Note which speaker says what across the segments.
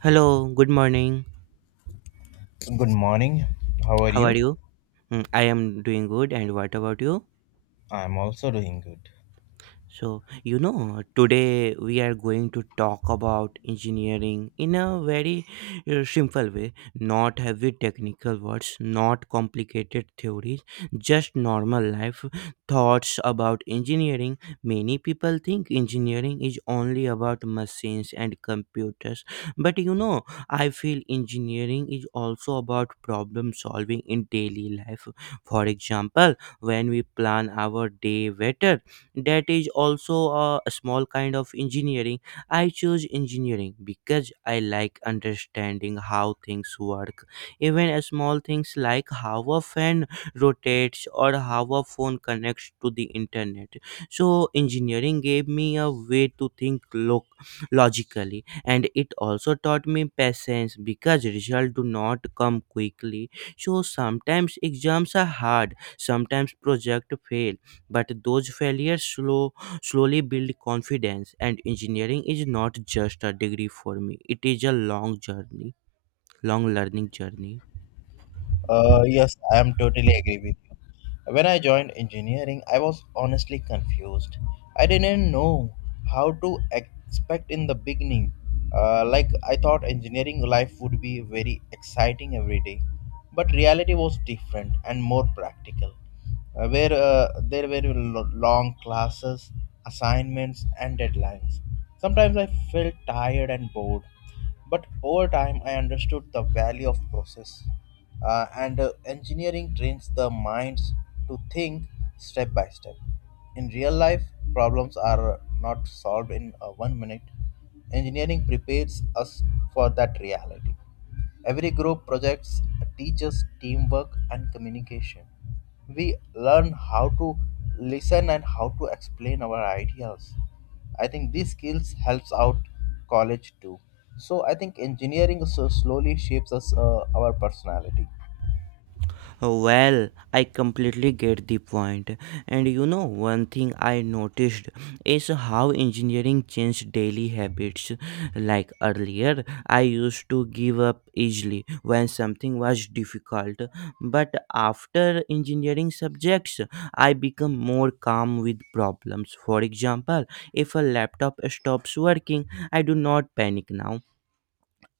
Speaker 1: Hello, good morning.
Speaker 2: Good morning. How are
Speaker 1: How are
Speaker 2: you?
Speaker 1: you? Mm, I am doing good, and what about you?
Speaker 2: I'm also doing good.
Speaker 1: So, you know, today we are going to talk about engineering in a very simple way, not heavy technical words, not complicated theories, just normal life thoughts about engineering. Many people think engineering is only about machines and computers, but you know, I feel engineering is also about problem solving in daily life. For example, when we plan our day better, that is also a small kind of engineering. I chose engineering because I like understanding how things work, even a small things like how a fan rotates or how a phone connects to the internet. So engineering gave me a way to think logically, and it also taught me patience because results do not come quickly. So sometimes exams are hard, sometimes project fail, but those failures slowly build confidence, and engineering is not just a degree for me, it is a long journey, long learning journey.
Speaker 2: Yes, I am totally agree with you. When I joined engineering, I was honestly confused. I didn't know how to expect in the beginning. Like I thought engineering life would be very exciting every day, but reality was different and more practical. Where There were long classes, assignments, and deadlines. Sometimes I felt tired and bored. But over time, I understood the value of process. And Engineering trains the minds to think step by step. In real life, problems are not solved in 1 minute. Engineering prepares us for that reality. Every group projects teaches teamwork and communication. We learn how to listen and how to explain our ideas. I think these skills helps out college too. So I think engineering so slowly shapes us our personality.
Speaker 1: Well, I completely get the point. And you know, one thing I noticed is how engineering changed daily habits. Like earlier, I used to give up easily when something was difficult. But after engineering subjects, I become more calm with problems. For example, if a laptop stops working, I do not panic now.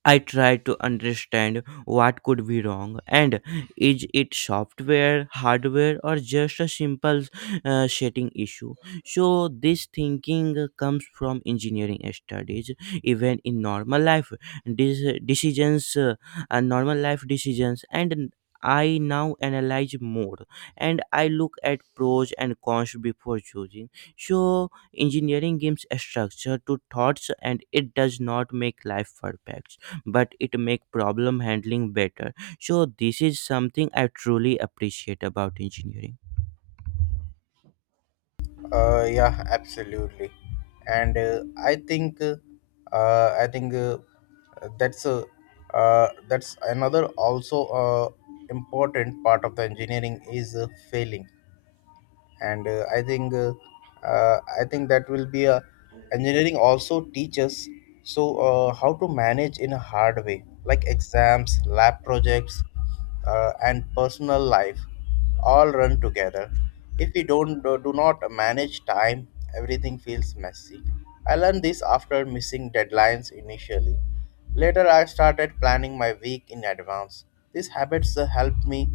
Speaker 1: I try to understand what could be wrong, and is it software, hardware, or just a simple setting issue. So, this thinking comes from engineering studies. Even in normal life, these normal life decisions, and I now analyze more and I look at pros and cons before choosing. So, engineering gives a structure to thoughts, and it does not make life perfect, but it make problem handling better. So this is something I truly appreciate about engineering.
Speaker 2: Yeah, absolutely. And I think that's uh, that's another also important part of the engineering is failing and I think that will be a engineering also teaches so how to manage in a hard way like exams lab projects and personal life all run together if we don't do do not manage time everything feels messy. I learned this after missing deadlines initially. Later, I started planning my week in advance. These habits helped me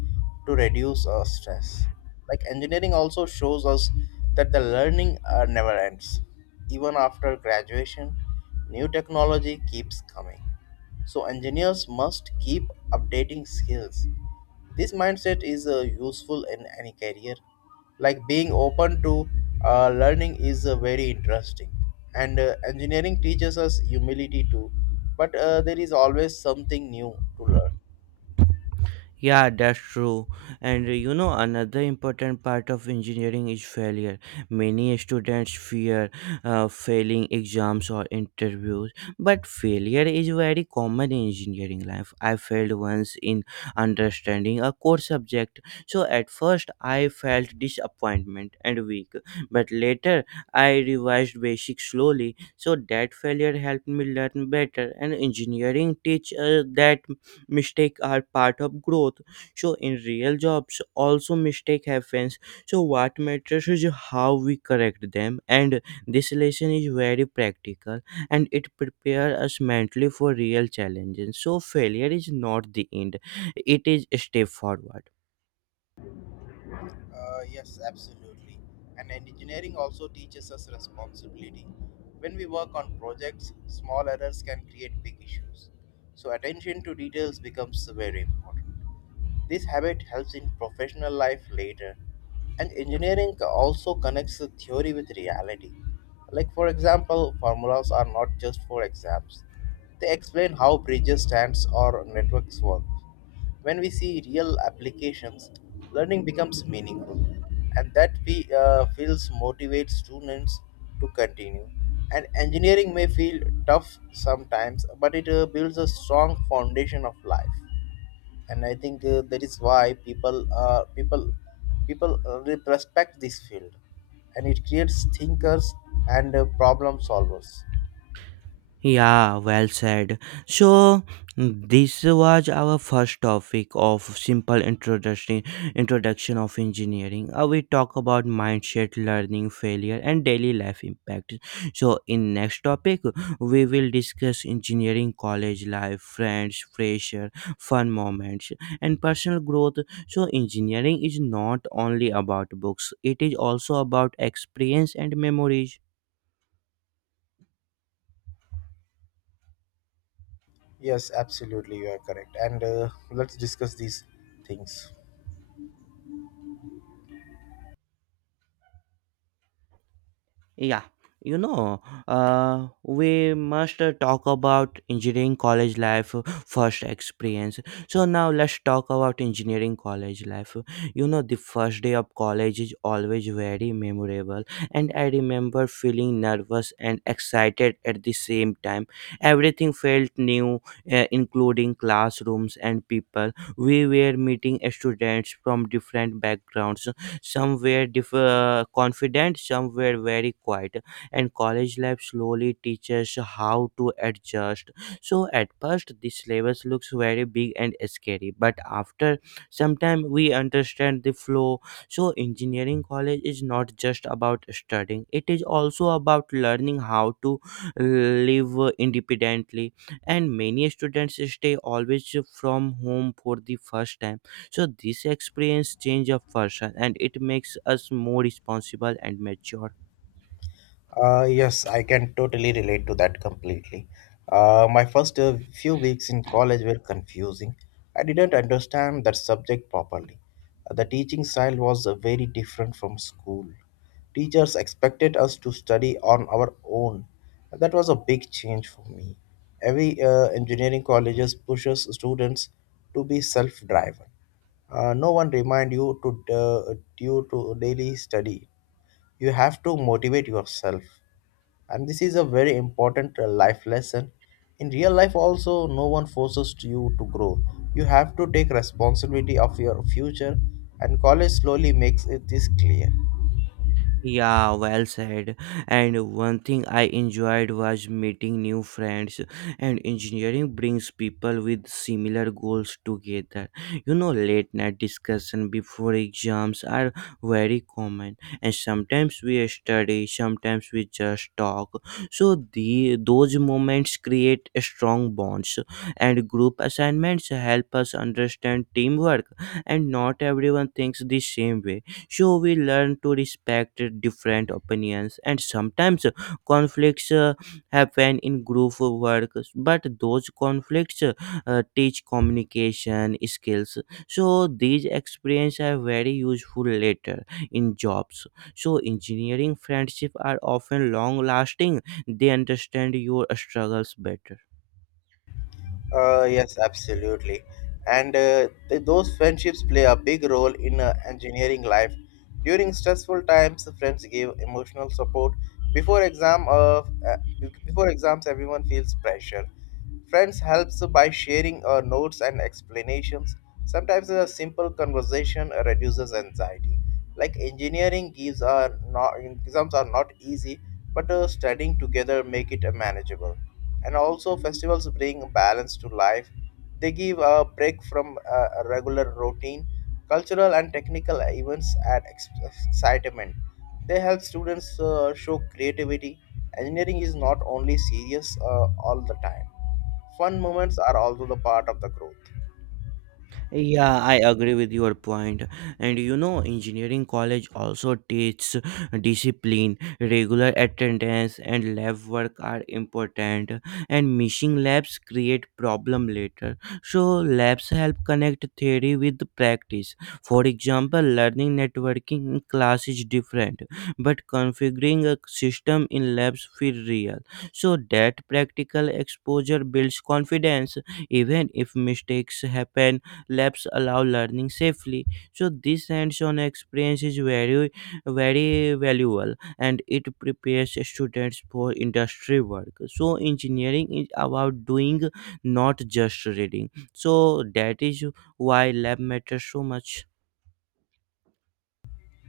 Speaker 2: to reduce stress. Like engineering also shows us that the learning never ends. Even after graduation, new technology keeps coming. So engineers must keep updating skills. This mindset is useful in any career. Like being open to learning is very interesting. And engineering teaches us humility too, but there is always something new to learn.
Speaker 1: Yeah, that's true. And you know, another important part of engineering is failure. Many students fear failing exams or interviews, but failure is very common in engineering life. I failed once in understanding a core subject, so at first I felt disappointment and weak, but later I revised basics slowly, so that failure helped me learn better. And engineering teaches that mistakes are part of growth. So in real jobs also mistake happens, so what matters is how we correct them, and this lesson is very practical, and it prepares us mentally for real challenges. So failure is not the end, it is a step forward.
Speaker 2: Yes, absolutely. And engineering also teaches us responsibility. When we work on projects, small errors can create big issues. So, attention to details becomes very important. This habit helps in professional life later. And engineering also connects the theory with reality. Like, for example, formulas are not just for exams, they explain how bridges, stands, or networks work. When we see real applications, learning becomes meaningful, and that we, feels motivates students to continue. And engineering may feel tough sometimes, but it builds a strong foundation of life. And I think that is why people respect this field, and it creates thinkers and problem solvers.
Speaker 1: Yeah, well said. So this was our first topic of simple introduction of engineering. We talk about mindset, learning, failure, and daily life impact. So in next topic, we will discuss engineering, college life, friends, pressure, fun moments, and personal growth. So engineering is not only about books; it is also about experience and memories.
Speaker 2: Yes, absolutely, you are correct. And let's discuss these things.
Speaker 1: Yeah, you know, we must talk about engineering college life, first experience. So now let's talk about engineering college life. You know, the first day of college is always very memorable, and I remember feeling nervous and excited at the same time. Everything felt new, including classrooms and people. We were meeting students from different backgrounds. Some were confident, some were very quiet. And college life slowly teaches how to adjust. So at first, the syllabus looks very big and scary, but after some time, we understand the flow. So engineering college is not just about studying; it is also about learning how to live independently. And many students stay always from home for the first time, so this experience change a person, and it makes us more responsible and mature.
Speaker 2: Yes, I can totally relate to that completely. My first few weeks in college were confusing. I didn't understand that subject properly. The teaching style was very different from school. Teachers expected us to study on our own. That was a big change for me. Every engineering colleges pushes students to be self-driven. No one remind you to you to daily study. You have to motivate yourself, and this is a very important life lesson. In real life also no one forces you to grow. You have to take responsibility of your future, and college slowly makes it this clear.
Speaker 1: Yeah, well said. And one thing I enjoyed was meeting new friends, and engineering brings people with similar goals together. You know, late night discussion before exams are very common, and sometimes we study, sometimes we just talk. So the those moments create strong bonds, and group assignments help us understand teamwork, and not everyone thinks the same way, so we learn to respect different opinions. And sometimes conflicts happen in group work, but those conflicts teach communication skills. So these experiences are very useful later in jobs. So engineering friendships are often long lasting, they understand your struggles better.
Speaker 2: Yes, absolutely. And those friendships play a big role in engineering life. During stressful times, friends give emotional support. Before exam of uh, Before exams, everyone feels pressure. Friends helps by sharing notes and explanations. Sometimes a simple conversation reduces anxiety. Like engineering gives are not exams are not easy, but studying together make it manageable. And also festivals bring balance to life. They give a break from a regular routine. Cultural and technical events add excitement. They help students show creativity. Engineering is not only serious all the time. Fun moments are also the part of the growth.
Speaker 1: Yeah, I agree with your point. And you know, engineering college also teaches discipline. Regular attendance and lab work are important. And missing labs create problem later. So labs help connect theory with practice. For example, learning networking in class is different, but configuring a system in labs feel real. So that practical exposure builds confidence, even if mistakes happen, labs allow learning safely. So this hands-on experience is very very valuable, and it prepares students for industry work. So engineering is about doing, not just reading. So that is why lab matters so much.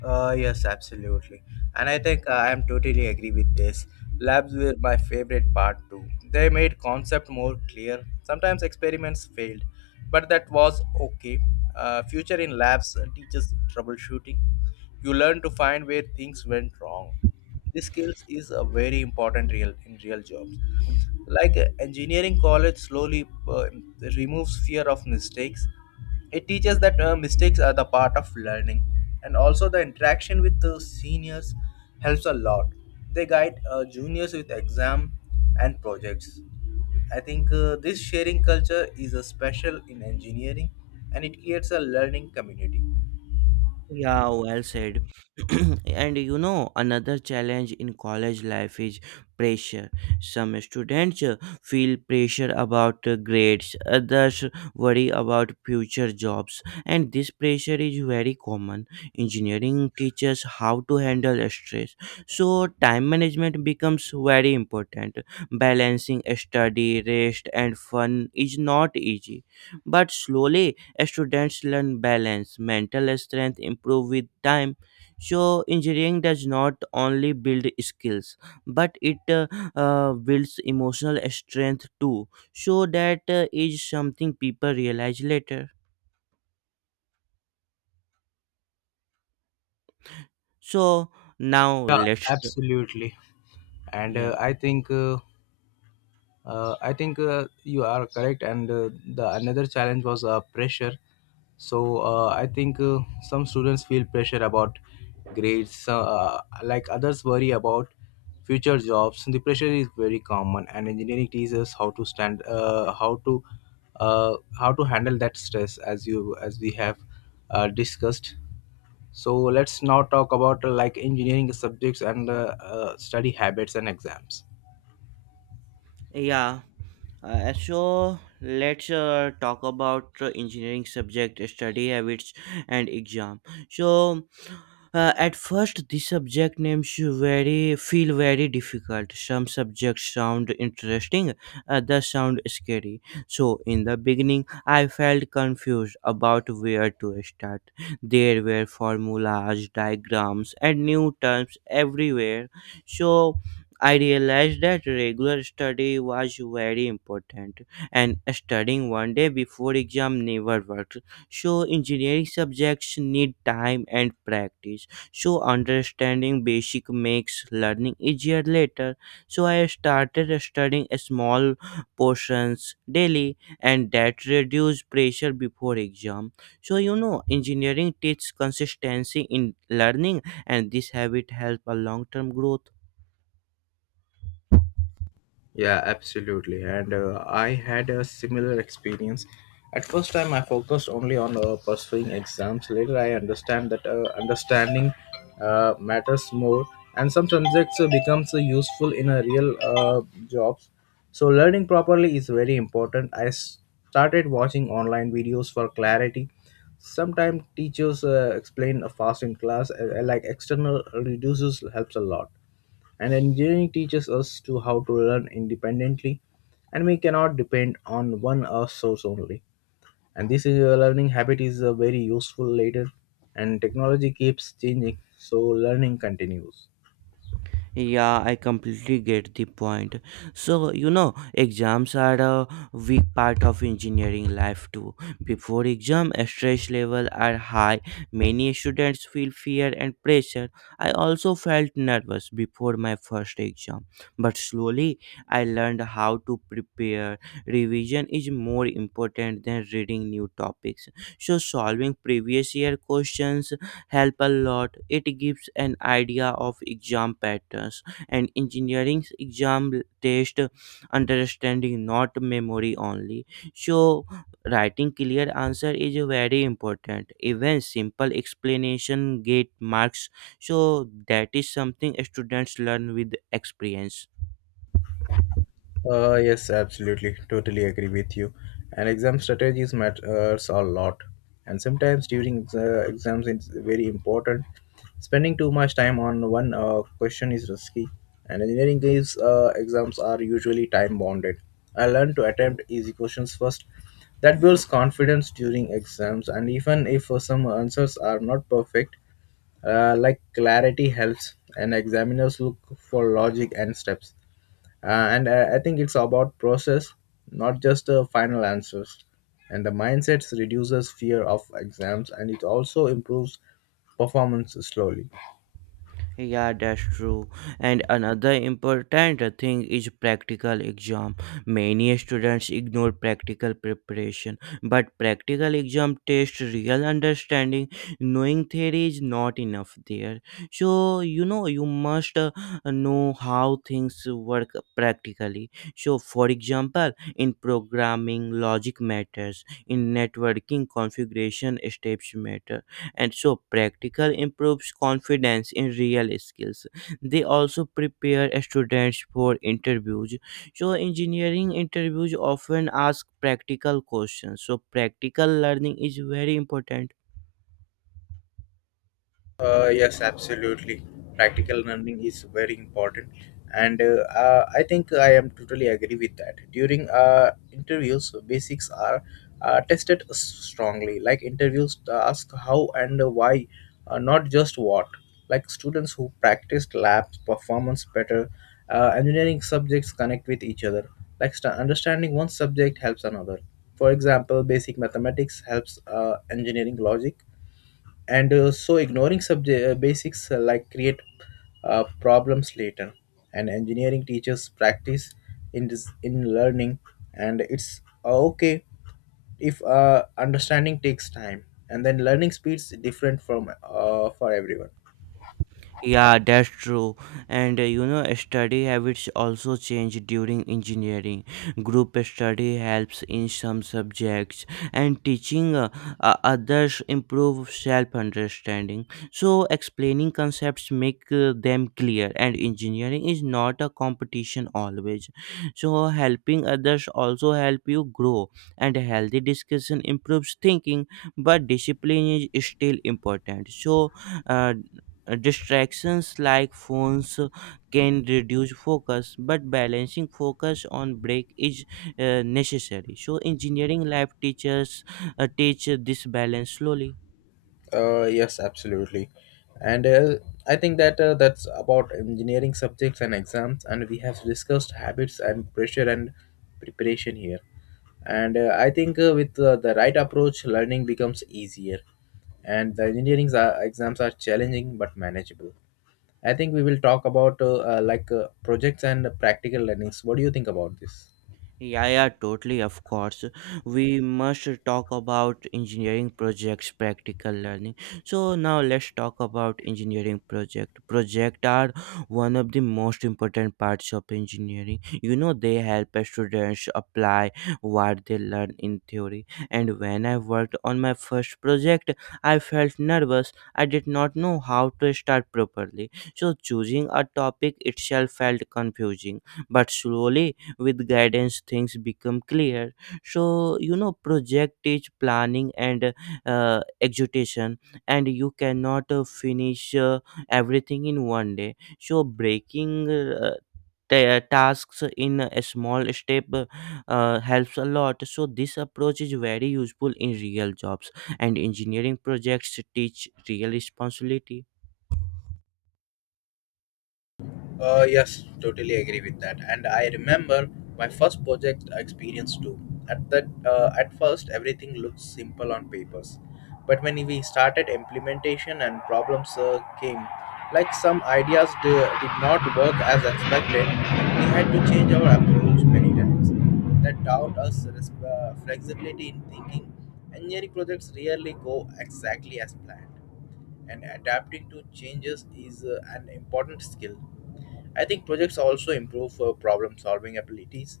Speaker 2: Yes, absolutely. And I think I am totally agree with this. Labs were my favorite part too. They made concept more clear. Sometimes experiments failed, but that was okay. Future in labs teaches troubleshooting. You learn to find where things went wrong. This skills is a very important real in real jobs. Like engineering college slowly removes fear of mistakes. It teaches that mistakes are the part of learning, and also the interaction with the seniors helps a lot. They guide juniors with exam and projects. I think this sharing culture is a special in engineering, and it creates a learning community.
Speaker 1: Yeah, well said. And you know, another challenge in college life is pressure. Some students feel pressure about grades, others worry about future jobs, and this pressure is very common. Engineering teaches how to handle stress, so time management becomes very important. Balancing study, rest, and fun is not easy, but slowly students learn balance, mental strength improve with time. So engineering does not only build skills, but it builds emotional strength too. So that is something people realize later. So now let's
Speaker 2: Absolutely. And
Speaker 1: yeah
Speaker 2: I think you are correct, and the another challenge was pressure. So I think Some students feel pressure about grades, like others worry about future jobs. The pressure is very common, and engineering teaches how to stand how to handle that stress as you as we have discussed. So let's now talk about like engineering subjects and study habits and exams.
Speaker 1: yeah. So let's talk about engineering subject study habits and exam. So at first, the subject names very feel very difficult. Some subjects sound interesting, others sound scary. So in the beginning, I felt confused about where to start. There were formulas, diagrams, and new terms everywhere. So I realized that regular study was very important, and studying one day before exam never worked. So engineering subjects need time and practice. So understanding basic makes learning easier later. So I started studying small portions daily, and that reduced pressure before exam. So you know, engineering teaches consistency in learning, and this habit helps a long-term growth.
Speaker 2: Yeah, absolutely. And I had a similar experience. At first time, I focused only on pursuing exams. Later, I understand that understanding matters more, and some subjects becomes useful in a real jobs. So, learning properly is very important. I started watching online videos for clarity. Sometimes teachers explain fast in class, like external reduces helps a lot. And engineering teaches us to how to learn independently, and we cannot depend on one source only. And this is a learning habit is very useful later, and technology keeps changing, so learning continues.
Speaker 1: Yeah, I completely get the point. So, you know, exams are a big part of engineering life too. Before exam, stress level are high. Many students feel fear and pressure. I also felt nervous before my first exam, but slowly I learned how to prepare. Revision is more important than reading new topics. So, solving previous year questions help a lot. It gives an idea of exam patterns, and engineering's exam test understanding, not memory only. So writing clear answer is very important. Even simple explanation get marks. So that is something students learn with experience.
Speaker 2: Yes, absolutely. Totally agree with you. And exam strategies matters a lot. And sometimes during the exams, it's very important. Spending too much time on one question is risky. And engineering gives exams are usually time bounded. I learned to attempt easy questions first. That builds confidence during exams. And even if some answers are not perfect, like clarity helps. And examiners look for logic and steps and I think it's about process, not just final answers. And the mindset reduces fear of exams, and it also improves performance slowly.
Speaker 1: Yeah, that's true. And another important thing is practical exam. Many students ignore practical preparation, but practical exam tests real understanding. Knowing theory is not enough there. So, you know, you must know how things work practically. So, for example, in programming, logic matters, in networking, configuration steps matter, and so practical improves confidence in real skills. They also prepare students for interviews, so engineering interviews often ask practical questions, so practical learning is very important.
Speaker 2: Yes, absolutely. Practical learning is very important, and I think I am totally agree with that. During interviews, basics are uh, tested s- strongly. Like interviews ask how and why, not just what. Like students who practiced labs performance better, engineering subjects connect with each other. Like understanding one subject helps another. For example, basic mathematics helps engineering logic, and so ignoring subject basics like create problems later. And engineering teachers practice in this in learning, and it's okay if understanding takes time, and then learning speeds different from for everyone.
Speaker 1: Yeah, that's true. And you know, study habits also change during engineering. Group study helps in some subjects, and teaching others improve self-understanding. So explaining concepts make them clear. And engineering is not a competition always. So helping others also help you grow. And healthy discussion improves thinking, but discipline is still important. So. uh, distractions like phones can reduce focus, but balancing focus on break is necessary. So engineering lab teachers teach this balance slowly.
Speaker 2: Yes, absolutely. And I think that that's about engineering subjects and exams, and we have discussed habits and pressure and preparation here. And I think with the right approach, learning becomes easier. And the engineering exams are challenging but manageable. I think we will talk about like projects and practical learnings. What do you think about this?
Speaker 1: Yeah, yeah, totally, of course. We must talk about engineering projects, practical learning. So now let's talk about engineering project. Project are one of the most important parts of engineering. You know, they help students apply what they learn in theory. And when I worked on my first project, I felt nervous. I did not know how to start properly. So choosing a topic itself felt confusing. But slowly with guidance things become clear. So you know, project is planning and execution, and you cannot finish everything in one day. So breaking tasks in a small step helps a lot. So this approach is very useful in real jobs, and engineering projects teach real responsibility.
Speaker 2: Yes, totally agree with that. And I remember my first project experience too. At first, everything looked simple on papers, but when we started implementation and problems came, like some ideas did not work as expected, we had to change our approach many times. That taught us flexibility in thinking. Engineering projects rarely go exactly as planned, and adapting to changes is an important skill. I think projects also improve problem solving abilities,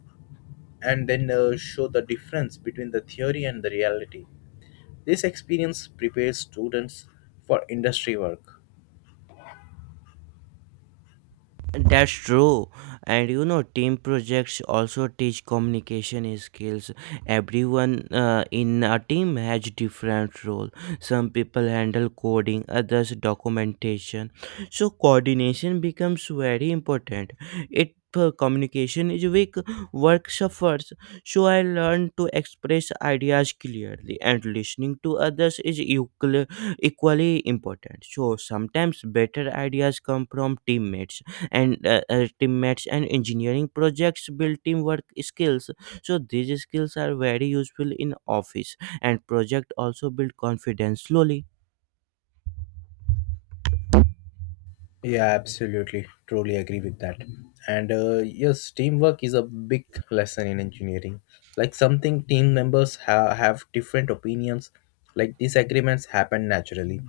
Speaker 2: and then show the difference between the theory and the reality. This experience prepares students for industry work.
Speaker 1: That's true. And you know, team projects also teach communication skills. Everyone in a team has different role. Some people handle coding, others documentation. So coordination becomes very important. It communication is weak, work suffers. So I learn to express ideas clearly, and listening to others is equally important. So sometimes better ideas come from teammates, and engineering projects build teamwork skills. So these skills are very useful in office, and project also build confidence slowly.
Speaker 2: Yeah, absolutely. Truly agree with that. And yes, teamwork is a big lesson in engineering. Like something team members have different opinions, like disagreements happen naturally.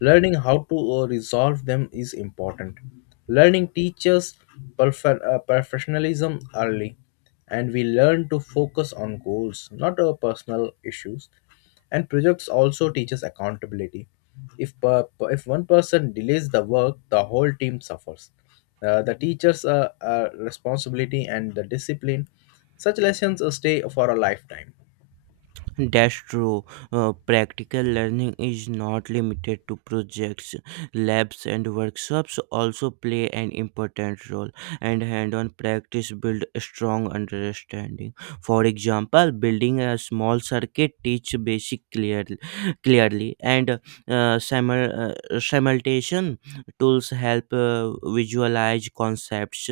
Speaker 2: Learning how to resolve them is important. Learning teaches professionalism early, and we learn to focus on goals, not our personal issues. And projects also teaches accountability. If if one person delays the work, the whole team suffers. The teachers' responsibility and the discipline. Such lessons stay for a lifetime.
Speaker 1: That's true. Practical learning is not limited to projects. Labs and workshops also play an important role, and hand on practice builds a strong understanding. For example, building a small circuit teach basic clearly and simultation tools help visualize concepts,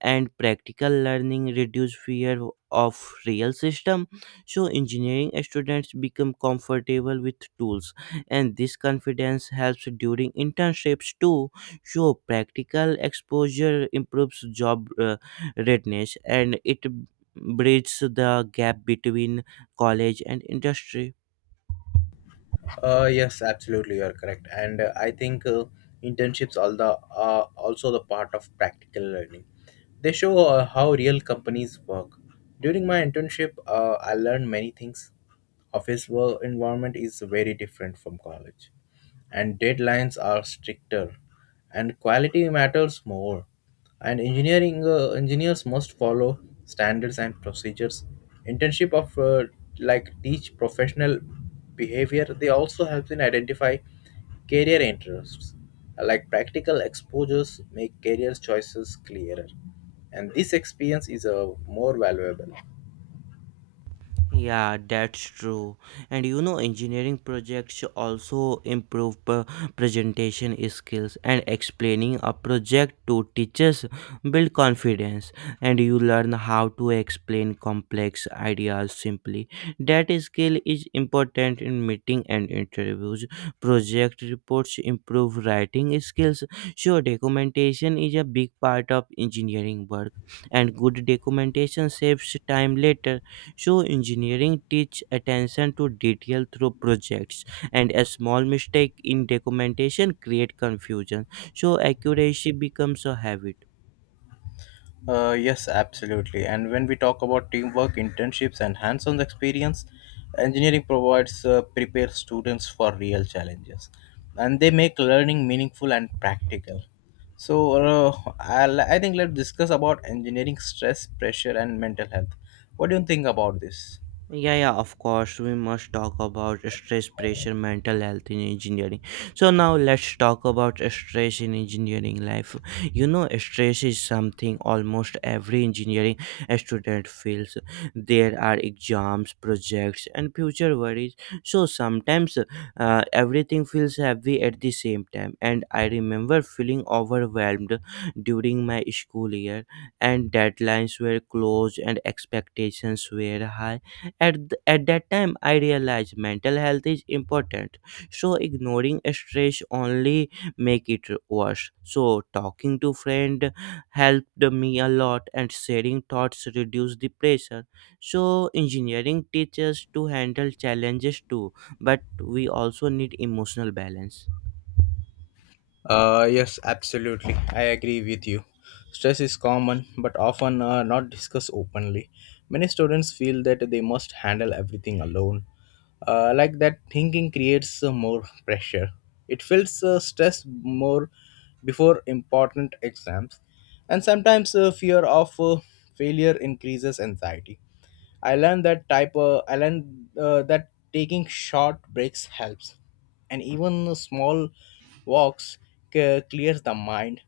Speaker 1: and practical learning reduce fear of real system. So, engineering students become comfortable with tools, and this confidence helps during internships too. So, practical exposure improves job readiness, and it bridges the gap between college and industry.
Speaker 2: Yes, absolutely, you're correct. And I think internships all the are also the part of practical learning. They show how real companies work. During my internship, I learned many things. Office work environment is very different from college, and deadlines are stricter and quality matters more. And engineering engineers must follow standards and procedures. Internship of like teach professional behavior. They also help in identify career interests. Like practical exposures make career choices clearer, and this experience is more valuable.
Speaker 1: Yeah, that's true. And you know, engineering projects also improve presentation skills, and explaining a project to teachers build confidence, and you learn how to explain complex ideas simply. That skill is important in meeting and interviews. Project reports improve writing skills. Sure, documentation is a big part of engineering work, and good documentation saves time later, so engineering teach attention to detail through projects, and a small mistake in documentation create confusion. So accuracy becomes a habit.
Speaker 2: Yes, absolutely. And when we talk about teamwork, internships, and hands on experience, engineering provides prepare students for real challenges, and they make learning meaningful and practical. So, I think let's discuss about engineering stress, pressure, and mental health. What do you think about this?
Speaker 1: Yeah, yeah, of course. We must talk about stress, pressure, mental health in engineering. So, now let's talk about stress in engineering life. You know, stress is something almost every engineering student feels. There are exams, projects, and future worries. So, sometimes everything feels heavy at the same time. And I remember feeling overwhelmed during my school year, and deadlines were close, and expectations were high. At that time I realized mental health is important, so ignoring stress only make it worse. So talking to friend helped me a lot, and sharing thoughts reduce the pressure. So engineering teaches to handle challenges too, but we also need emotional balance.
Speaker 2: Yes, absolutely. I agree with you. Stress is common but often not discussed openly. Many students feel that they must handle everything alone. Like that thinking creates more pressure. It feels stress more before important exams, and sometimes fear of failure increases anxiety. I learned that type. I learned that taking short breaks helps, and even small walks clears the mind.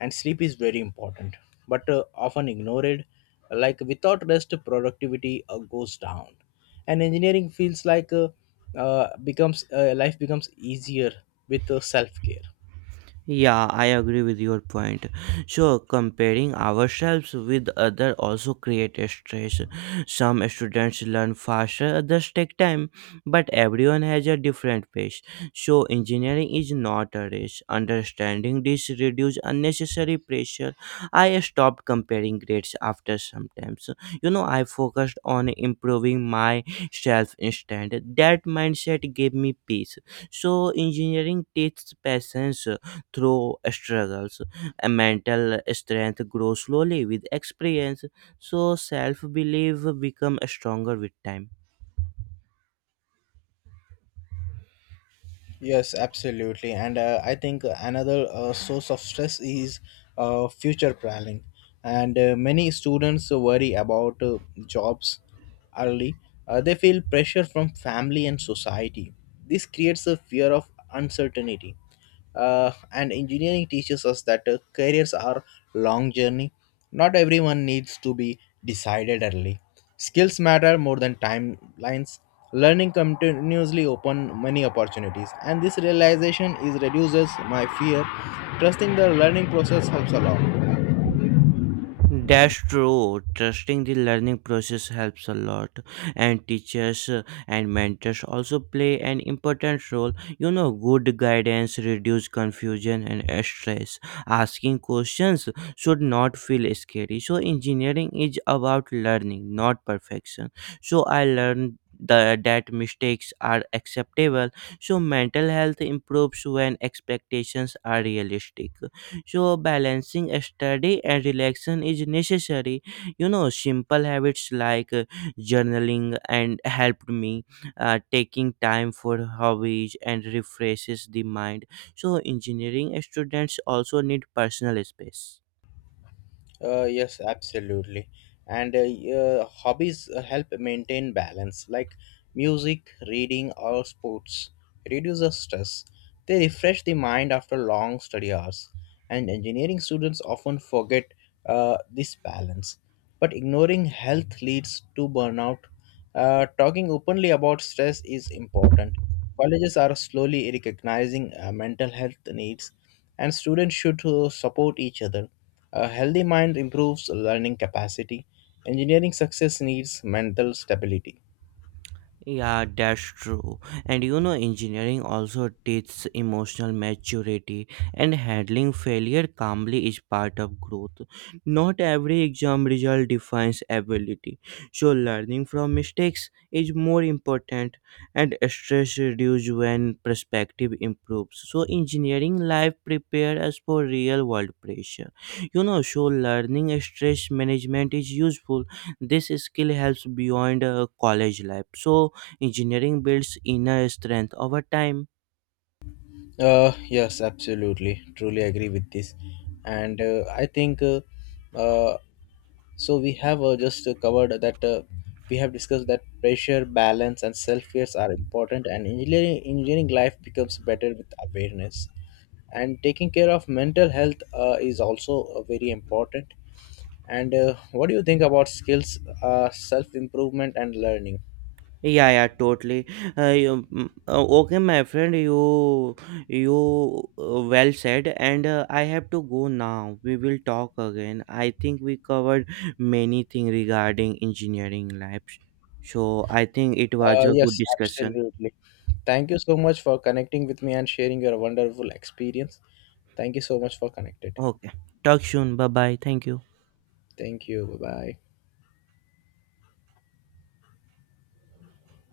Speaker 2: And sleep is very important, but often ignored. Like without rest, productivity goes down, and engineering feels like becomes life becomes easier with self care.
Speaker 1: Yeah, I agree with your point. So, comparing ourselves with others also creates stress. Some students learn faster, others take time, but everyone has a different pace. So, engineering is not a race. Understanding this reduces unnecessary pressure. I stopped comparing grades after sometimes. You know, I focused on improving myself instead. That mindset gave me peace. So, engineering teaches patience through struggles. A mental strength grows slowly with experience, so self belief become stronger with time.
Speaker 2: Yes, absolutely. And I think another source of stress is future planning. And many students worry about jobs early. They feel pressure from family and society. This creates a fear of uncertainty. And engineering teaches us that careers are long journey. Not everyone needs to be decided early. Skills matter more than timelines. Learning continuously open many opportunities, and this realization is reduces my fear. Trusting the learning process helps a lot.
Speaker 1: That's true. Trusting the learning process helps a lot, and teachers and mentors also play an important role. You know, good guidance reduce confusion and stress. Asking questions should not feel scary. So, engineering is about learning, not perfection. So, I learned that mistakes are acceptable. So, mental health improves when expectations are realistic. So, balancing study and relaxation is necessary. You know, simple habits like journaling and helped me taking time for hobbies and refreshes the mind. So, engineering students also need personal space.
Speaker 2: Yes, absolutely. And hobbies help maintain balance, like music, reading, or sports. Reduce the stress. They refresh the mind after long study hours. And engineering students often forget this balance. But ignoring health leads to burnout, talking openly about stress is important. Colleges are slowly recognizing mental health needs, and students should support each other. A healthy mind improves learning capacity. Engineering success needs mental stability.
Speaker 1: Yeah, that's true. And you know, engineering also teaches emotional maturity, and handling failure calmly is part of growth. Not every exam result defines ability, so learning from mistakes is more important, and stress reduces when perspective improves. So, engineering life prepares us for real world pressure. You know, so learning stress management is useful. This skill helps beyond college life. So, engineering builds inner strength over time.
Speaker 2: Yes, absolutely. Truly agree with this. And I think uh, so. We have just covered that We have discussed that pressure, balance, and self fears are important, and engineering life becomes better with awareness. And taking care of mental health is also very important. And what do you think about skills, self improvement, and learning?
Speaker 1: Yeah, yeah, totally. Okay, my friend, you well said, and I have to go now. We will talk again. I think we covered many things regarding engineering labs, so I think it was
Speaker 2: Uh,
Speaker 1: a good
Speaker 2: yes,
Speaker 1: discussion.
Speaker 2: absolutely. Thank you so much for connecting with me and sharing your wonderful experience. Thank you so much for connected.
Speaker 1: Okay, talk soon. Bye bye. Thank you.
Speaker 2: Thank you. Bye bye.